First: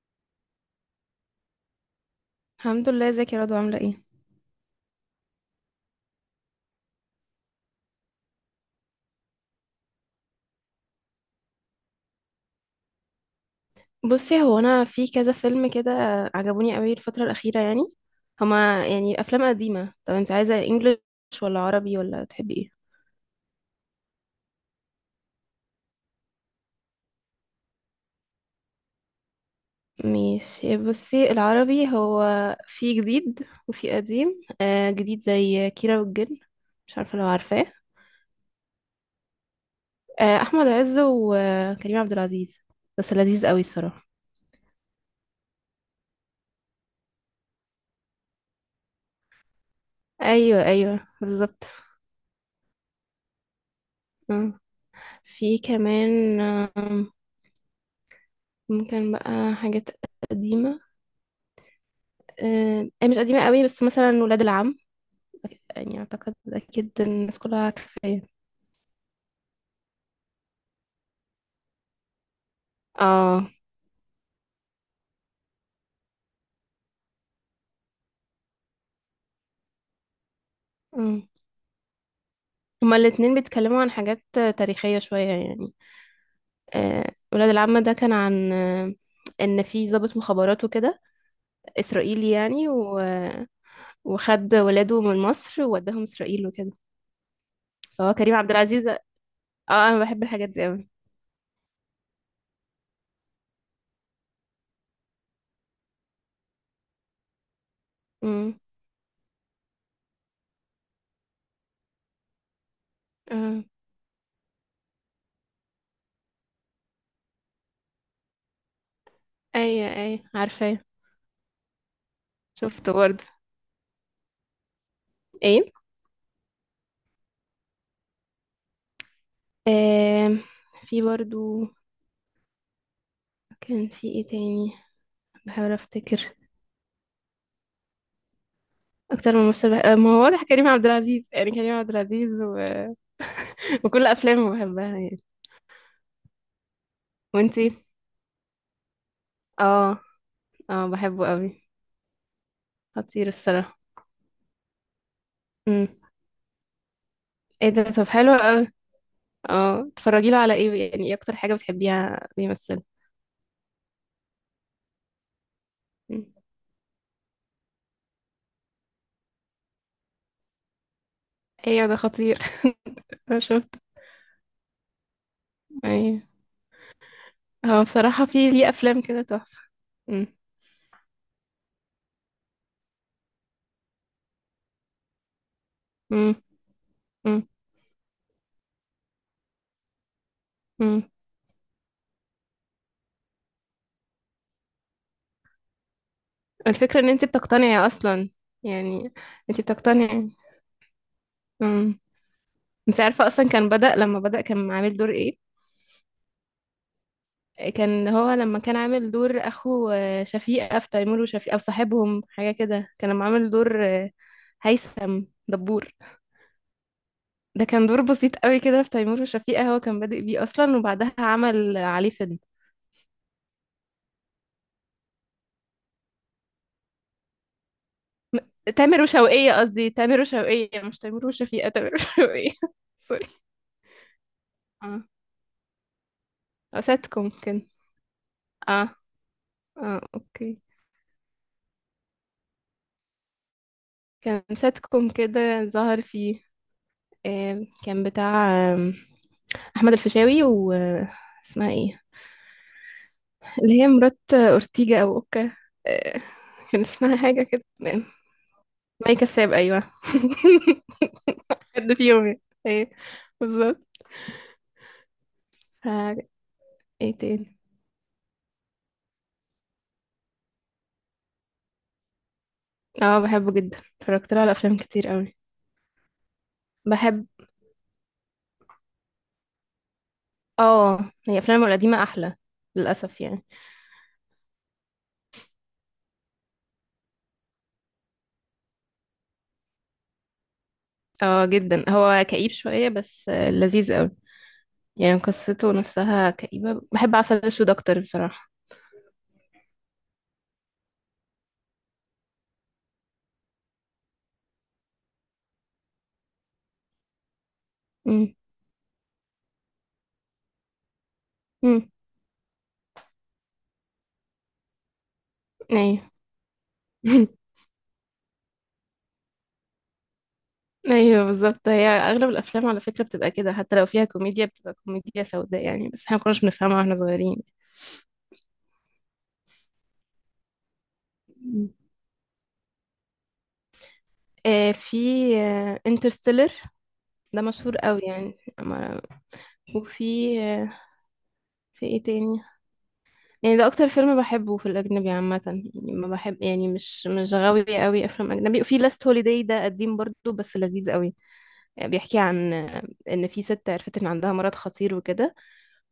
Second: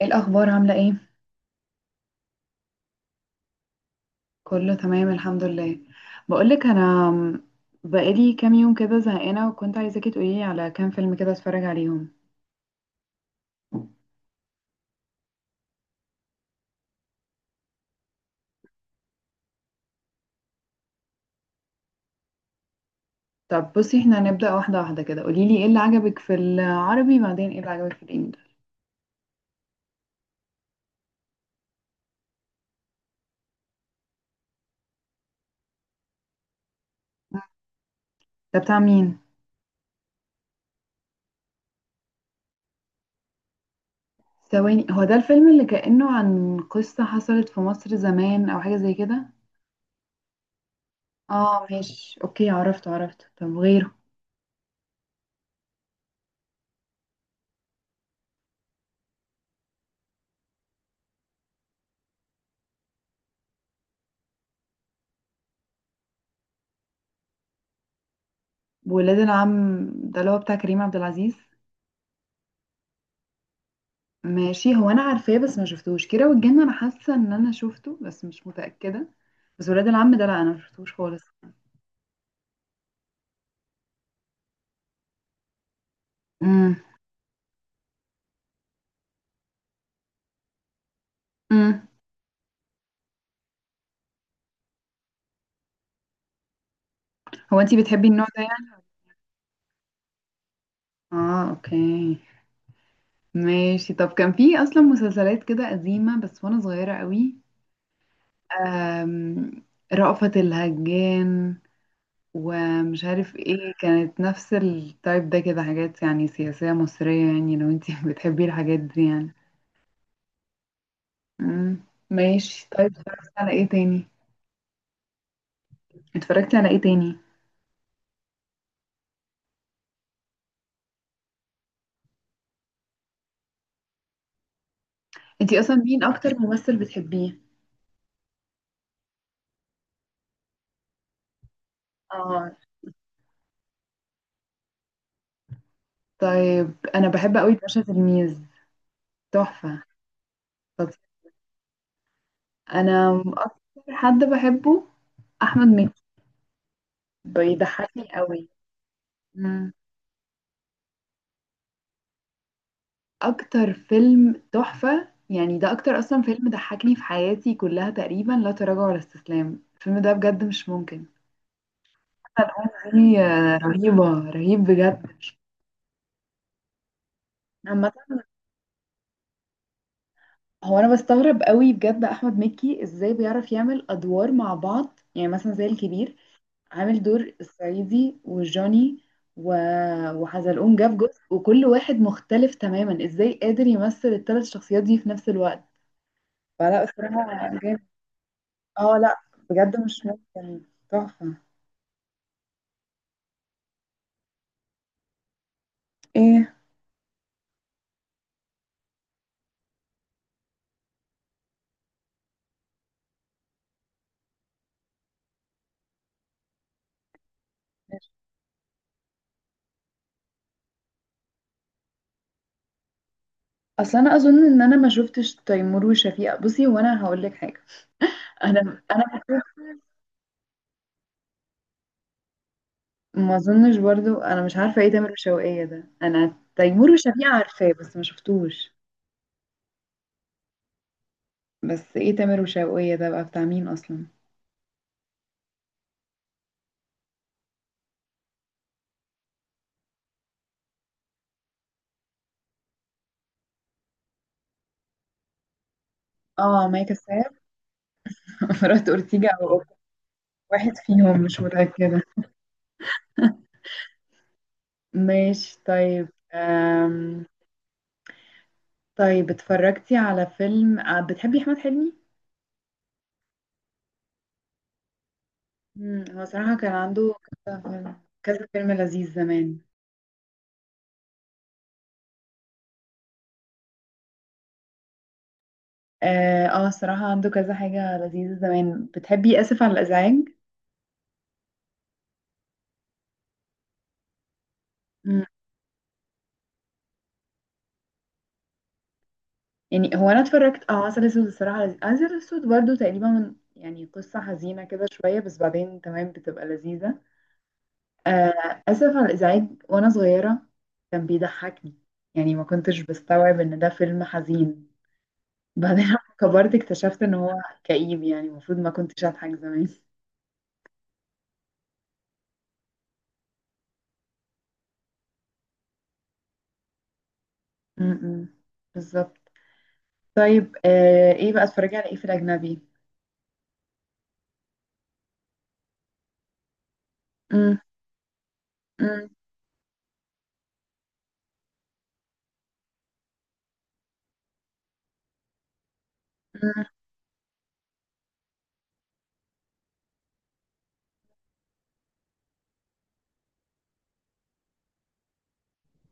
ايه الاخبار؟ عامله ايه؟ الحمد لله، ازيك يا رضوى؟ عامله ايه؟ كله تمام، الحمد لله. بقولك انا، بقالي كام يوم كده زهقانه، وكنت عايزاكي تقوليلي على كام فيلم كده اتفرج عليهم. بصي هو انا في كذا فيلم كده عجبوني قوي الفتره الاخيره، يعني هما يعني افلام قديمه. طب انت عايزه انجليش ولا عربي، ولا تحبي ايه؟ طب بصي، احنا هنبدا واحده واحده كده. قوليلي ايه اللي عجبك في العربي، بعدين ايه اللي عجبك في الانجليزي؟ ماشي، بصي العربي هو في جديد وفي قديم. آه جديد زي كيرة والجن، مش عارفه لو عارفاه. ده بتاع مين؟ آه، احمد عز وكريم عبد العزيز، بس لذيذ قوي الصراحه. ثواني، هو ده الفيلم اللي كانه عن قصه حصلت في مصر زمان او حاجه زي كده؟ ايوه ايوه بالظبط. اه ماشي، اوكي عرفت عرفت. طب غيره؟ آه. في كمان ممكن بقى حاجات قديمه. هي مش قديمة قوي، بس مثلا ولاد العم، يعني أعتقد أكيد الناس كلها عارفاه. ولاد العم ده اللي هو بتاع كريم عبد العزيز؟ اه. ماشي، هو انا عارفاه، بس ما شفتوش كيرة والجن، انا حاسه ان انا شفته بس مش متاكده. بس ولاد العم ده لا، انا ما شفتوش خالص. مم. هما الاتنين بيتكلموا عن حاجات تاريخية شوية يعني. امم. آه، ولاد العم ده كان عن إن في ضابط مخابرات وكده، امم. إسرائيلي يعني، وخد ولاده من مصر ووداهم إسرائيل وكده. هو انتي بتحبي فهو النوع كريم ده عبد يعني؟ العزيز، اه. أنا بحب الحاجات دي أوي. اه اوكي ماشي. طب كان في اصلا مسلسلات كده قديمه بس وانا صغيره قوي. مم. أم... رأفت الهجان، ومش عارف اه، ايه، كانت نفس التايب ده كده، حاجات يعني سياسيه مصريه، يعني لو انتي بتحبي الحاجات دي يعني. أيوة أيوة عارفاه. امم. ماشي شفته طيب، برضه. اتفرجت على ايه تاني؟ ايه. اتفرجتي على ايه تاني؟ آه، في برضه، كان في ايه تاني؟ انتي بحاول اصلا مين افتكر. اكتر ممثل بتحبيه؟ اكتر من ممثل ما هو واضح كريم عبد العزيز، يعني كريم عبد العزيز اه. وكل افلامه بحبها يعني. طيب انا بحب قوي وانتي؟ باشا تلميذ. تحفة. اه، اه طب، بحبه قوي، انا خطير اكتر الصراحه. حد بحبه احمد امم. مكي، ايه ده، طب بيضحكني حلو قوي. قوي. مم. اه، تتفرجي له على ايه؟ يعني ايه اكتر حاجه بتحبيها بيمثل؟ اكتر فيلم تحفة يعني، ده اكتر اصلا مم. فيلم ضحكني في حياتي كلها تقريبا، لا تراجع ولا استسلام. الفيلم ده بجد مش ممكن. ايوه، ده خطير. حتى الأغنية دي انا شفت، رهيبة، رهيب بجد. ايوه. هو عامة، بصراحه في ليه افلام كده تحفه. امم. هو انا بستغرب قوي بجد، احمد مكي ازاي بيعرف يعمل ادوار مع بعض، يعني مثلا زي الكبير، امم. عامل دور الصعيدي وجوني و... وحزلقوم جاب امم. جزء، وكل واحد مختلف تماما. ازاي قادر يمثل الثلاث شخصيات دي في نفس الوقت؟ فلا الفكره ان انت بصراحة بتقتنعي جامد. اصلا اه يعني، لا، انت بجد مش بتقتنعي. ممكن. تحفة. مم. انت عارفة اصلا كان بدأ لما بدأ كان عامل دور ايه؟ ايه، كان هو لما كان عامل دور اخو شفيقة في تيمور وشفيقة، او صاحبهم، حاجة كده. كان لما عامل دور هيثم دبور، ده كان دور بسيط قوي كده في تيمور وشفيقة، هو كان بادئ بيه اصلا وبعدها عمل عليه فيلم. اصل انا اظن ان انا ما شفتش تيمور وشفيقة. بصي وانا هقول لك حاجة، انا تامر انا وشوقية قصدي، تامر وشوقية مش تيمور وشفيقة، تامر وشوقية. سوري. ما اظنش برضو، انا مش عارفه ايه اه، تامر وشوقية ده، انا أو تيمور وشفيقة ساتكم كان. عارفاه بس ما شفتوش. اه. اه اوكي. بس ايه تامر وشوقية ده بقى بتاع مين اصلا؟ كان ساتكم كده ظهر فيه. كان بتاع آم، احمد الفيشاوي و اسمها ايه، اللي هي مرات اورتيجا او اوكا. آه، اه كان مايا اسمها كساب. حاجه كده. مرات مي اورتيجا او كساب، أوكا. ايوه. واحد فيهم، مش حد متاكده. فيهم يعني. ايه، بالظبط. ماشي طيب. ف- ايه أم... تاني؟ طيب، اتفرجتي على فيلم، بتحبي احمد حلمي؟ اه بحبه جدا، اتفرجت له على افلام كتير قوي. هو صراحه كان عنده بحب. كذا فيلم، كذا فيلم لذيذ زمان. اه، هي افلامه القديمه احلى للاسف يعني. اه. صراحه عنده كذا حاجه لذيذه زمان. بتحبي اسف على الازعاج؟ اه جدا، هو كئيب شويه، بس لذيذ قوي يعني. قصته نفسها كئيبه، بحب عسل اسود اكتر بصراحه. يعني هو انا اتفرجت عسل اسود. الصراحه لذيذ، عسل اسود برضو تقريبا يعني قصه حزينه كده شويه، بس بعدين تمام بتبقى لذيذه. امم. اسف على الازعاج، وانا صغيره كان بيضحكني، امم. يعني ما كنتش بستوعب ان ده فيلم حزين. بعدين لما ايوه. كبرت اكتشفت ان هو كئيب، يعني المفروض ما كنتش اضحك زمان. ايوه بالظبط، هي اغلب الافلام على فكره بتبقى كده، حتى لو فيها كوميديا بتبقى كوميديا سوداء يعني، بس احنا ما كناش بنفهمها واحنا صغيرين. م-م. بالظبط. طيب، ايه بقى، مم. اتفرجي على ايه في الاجنبي؟ آه، في انترستيلر، ده م-. مشهور قوي يعني. أما- م-. وفي آه، في ايه تاني؟ يعني ده اكتر فيلم بحبه في الاجنبي عامه يعني، ما بحب م-. يعني، مش غاوي قوي افلام اجنبي. وفي لاست هوليداي، ده قديم برضو بس لذيذ قوي. بيحكي عن ان في ست عرفت ان عندها مرض خطير وكده،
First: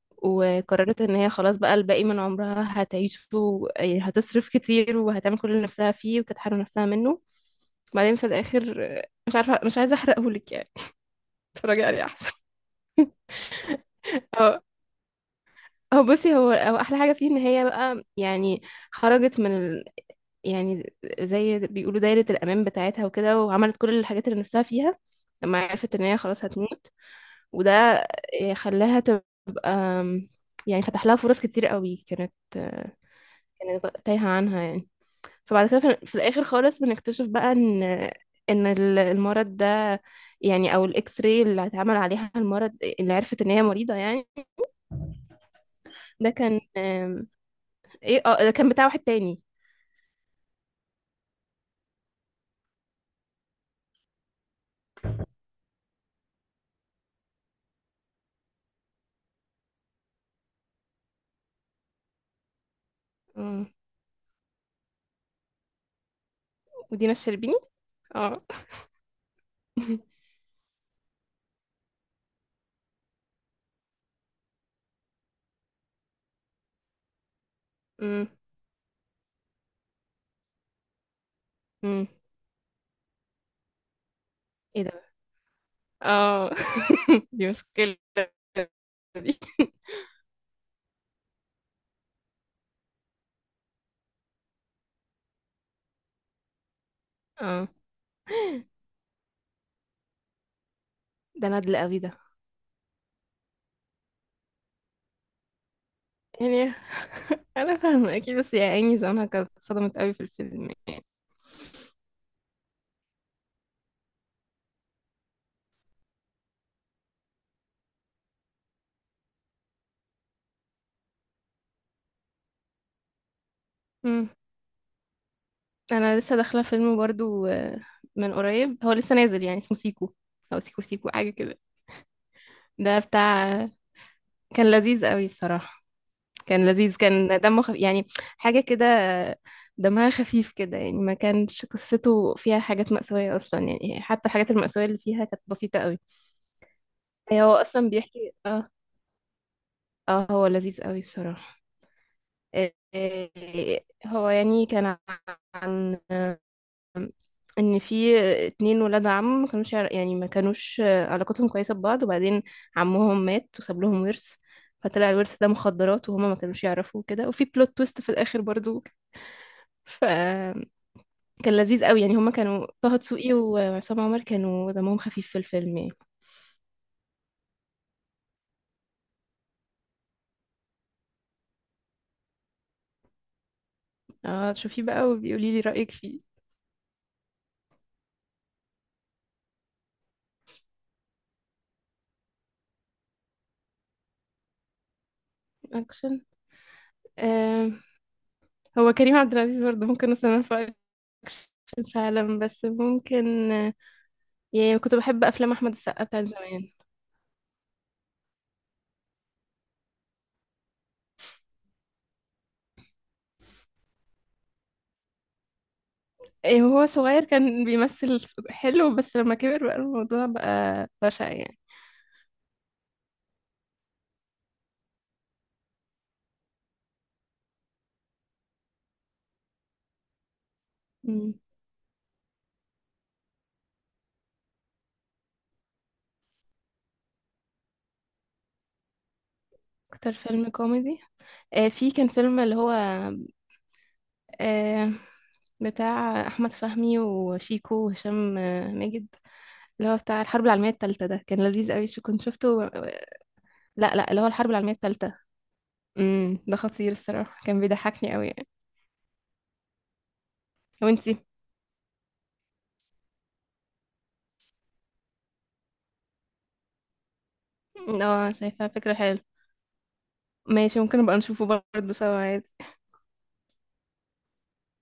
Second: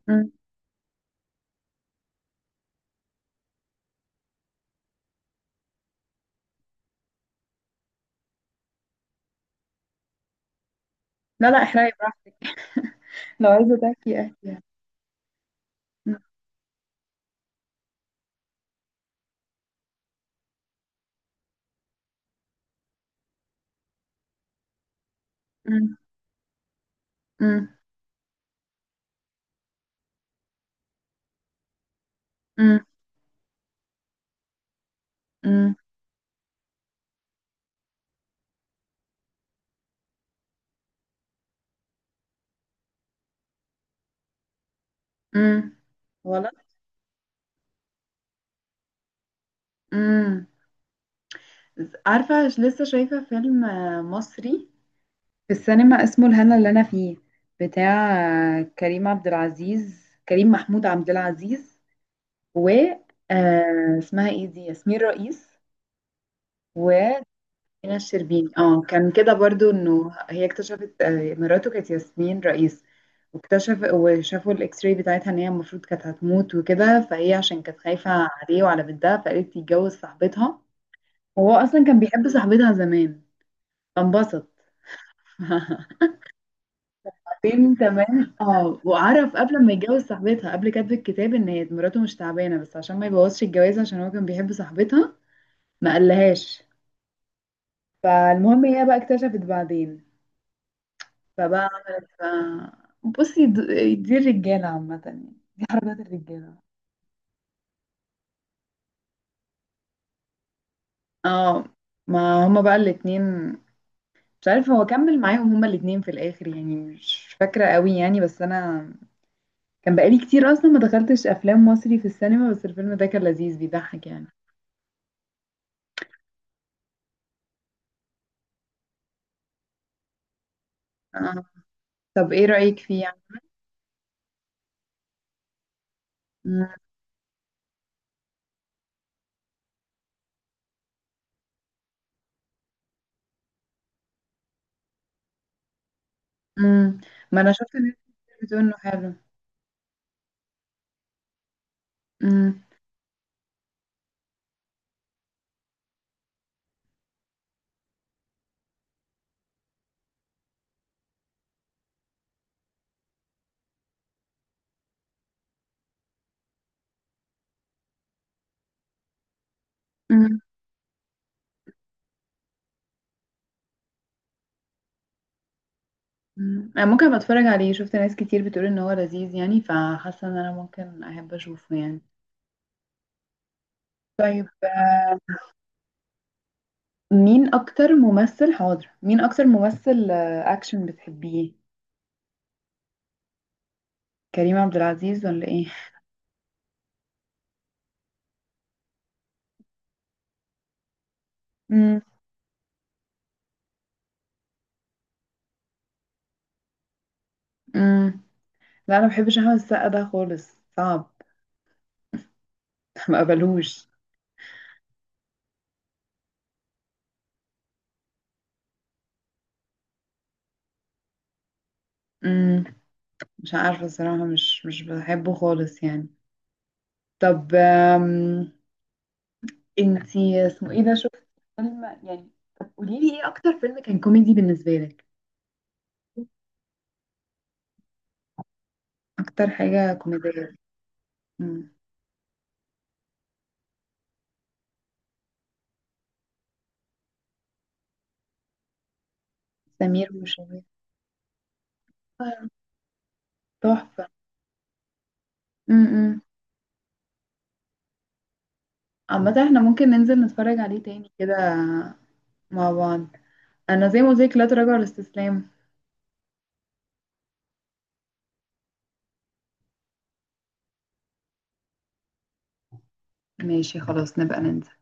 م-. وقررت ان هي خلاص بقى الباقي من عمرها هتعيشه يعني هتصرف كتير وهتعمل كل اللي نفسها فيه وكانت حارمة نفسها منه. بعدين في الاخر مش عارفة، مش عايزة احرقهولك يعني، لا، لا، اتفرجي احرقي عليه احسن. براحتك، لو عايزه تحكي احكي. اه. هو م-. بصي هو هو احلى حاجة فيه ان هي بقى يعني خرجت من يعني زي بيقولوا دايرة الامان بتاعتها وكده، وعملت كل الحاجات اللي نفسها فيها لما عرفت م-. ان هي خلاص هتموت. م-. وده خلاها تبقى آم، يعني فتح لها فرص كتير قوي كانت م-. كانت تايهة عنها يعني. فبعد امم. كده في الاخر خالص بنكتشف بقى ان المرض ده، يعني او الاكس راي اللي اتعمل عليها المرض اللي عرفت ان هي مريضه يعني، امم. ده غلط. كان ايه، اه ده كان بتاع واحد تاني. امم. عارفة، لسه شايفة فيلم مصري في السينما اسمه الهنا اللي أنا فيه، بتاع كريم عبد العزيز، كريم محمود عبد العزيز، و مم. اسمها ايه دي، ياسمين رئيس. ودينا وسمينة الشربيني. اه. الشربيني. اه كان كده برضو، انه هي اكتشفت مراته كانت ياسمين رئيس، واكتشف وشافوا الاكس راي بتاعتها ان هي المفروض كانت هتموت وكده، فهي عشان كانت خايفة مم. عليه وعلى بنتها، فقالت تتجوز صاحبتها. هو اصلا كان مم. بيحب صاحبتها زمان، فانبسط. ايه ده. اه. دي بعدين مشكله. تمام. اه وعرف قبل ما يتجوز صاحبتها، قبل كاتب الكتاب، ان هي مراته مش تعبانه، بس عشان ما يبوظش الجواز، عشان هو كان بيحب صاحبتها، ما قالهاش. اه، فالمهم هي بقى اكتشفت بعدين، ده فبقى ندل قوي عملت ده. بصي، دي الرجاله عامه، يعني دي حركات الرجاله. يعني انا فاهمه اكيد، بس يا عيني زمانها كانت صدمت قوي في الفيلم اه، ما هما بقى الاتنين، مش عارفه هو كمل معاهم هما الاتنين في الاخر يعني، مش فاكره قوي يعني. بس انا كان بقالي كتير اصلا ما دخلتش افلام مصري في السينما، بس الفيلم ده كان لذيذ بيضحك يعني. يعني. انا لسه داخله فيلم برضو من قريب، هو لسه نازل يعني، اسمه سيكو او سيكو سيكو، حاجه اه، كده. طب ايه رأيك ده فيه يعني؟ بتاع كان لذيذ قوي بصراحه. كان مم. لذيذ، كان دمه خفيف يعني، حاجه كده. دمها خفيف كده يعني، ما كانش قصته فيها حاجات مأساوية أصلا يعني، حتى الحاجات المأساوية اللي فيها كانت بسيطة قوي. مم. ما هو انا شفت أصلا ناس بيحكي، كتير بتقول اه. انه حلو. اه هو لذيذ قوي بصراحة. مم. آه، آه، هو يعني كان عن ان في اتنين ولاد عم ما كانوش يعر- يعني ما كانوش علاقتهم كويسه ببعض، وبعدين عمهم مات وساب لهم ورث، فطلع الورث ده مخدرات وهما ما كانوش يعرفوا كده، وفي بلوت تويست في الاخر برضو. مم. فكان لذيذ قوي يعني، هما كانوا طه دسوقي وعصام عمر كانوا دمهم خفيف في الفيلم يعني. مم. انا ممكن ابقى اتفرج عليه، شفت ناس كتير بتقول ان هو لذيذ يعني، فحاسه ان انا ممكن احب اشوفه يعني. طيب، اه شوفيه بقى وبيقولي لي رايك فيه. مين اكتر ممثل اكشن بتحبيه؟ كريم عبد العزيز ولا ايه؟ اكشن. آه، هو كريم عبد العزيز برضه ممكن اصنفه اكشن مم. فعلا، بس ممكن، يعني كنت بحب افلام احمد السقا بتاعت زمان. مم. لا، انا ما بحبش احمد السقا ده خالص، صعب. ما قبلوش. إيه، هو صغير كان بيمثل حلو، بس لما كبر بقى الموضوع بقى بشع يعني. امم مش عارفة الصراحة، مش بحبه خالص يعني. طب، انتي اسمه ايه ده، شفت مم. فيلم يعني؟ طب قوليلي ايه اكتر فيلم كان كوميدي بالنسبة لك، اكتر حاجة اكتر فيلم كوميدية. كوميدي؟ آه مم. في كان فيلم اللي هو آه بتاع احمد فهمي وشيكو وهشام ماجد، اللي هو سمير بتاع الحرب وشهير. العالميه الثالثه، ده كان لذيذ قوي. شو كنت شفته لا تحفة. لا، اللي هو الحرب العالميه الثالثه. امم امم، ده خطير الصراحه، كان بيضحكني قوي يعني. عامة احنا ممكن ننزل نتفرج عليه تاني وانتي؟ كده مع بعض. انا زي ما قلت لك، لا تراجع ولا استسلام. اه شايفه فكره حلوه، ماشي، ممكن نبقى نشوفه برضه سوا. ماشي، خلاص نبقى ننزل.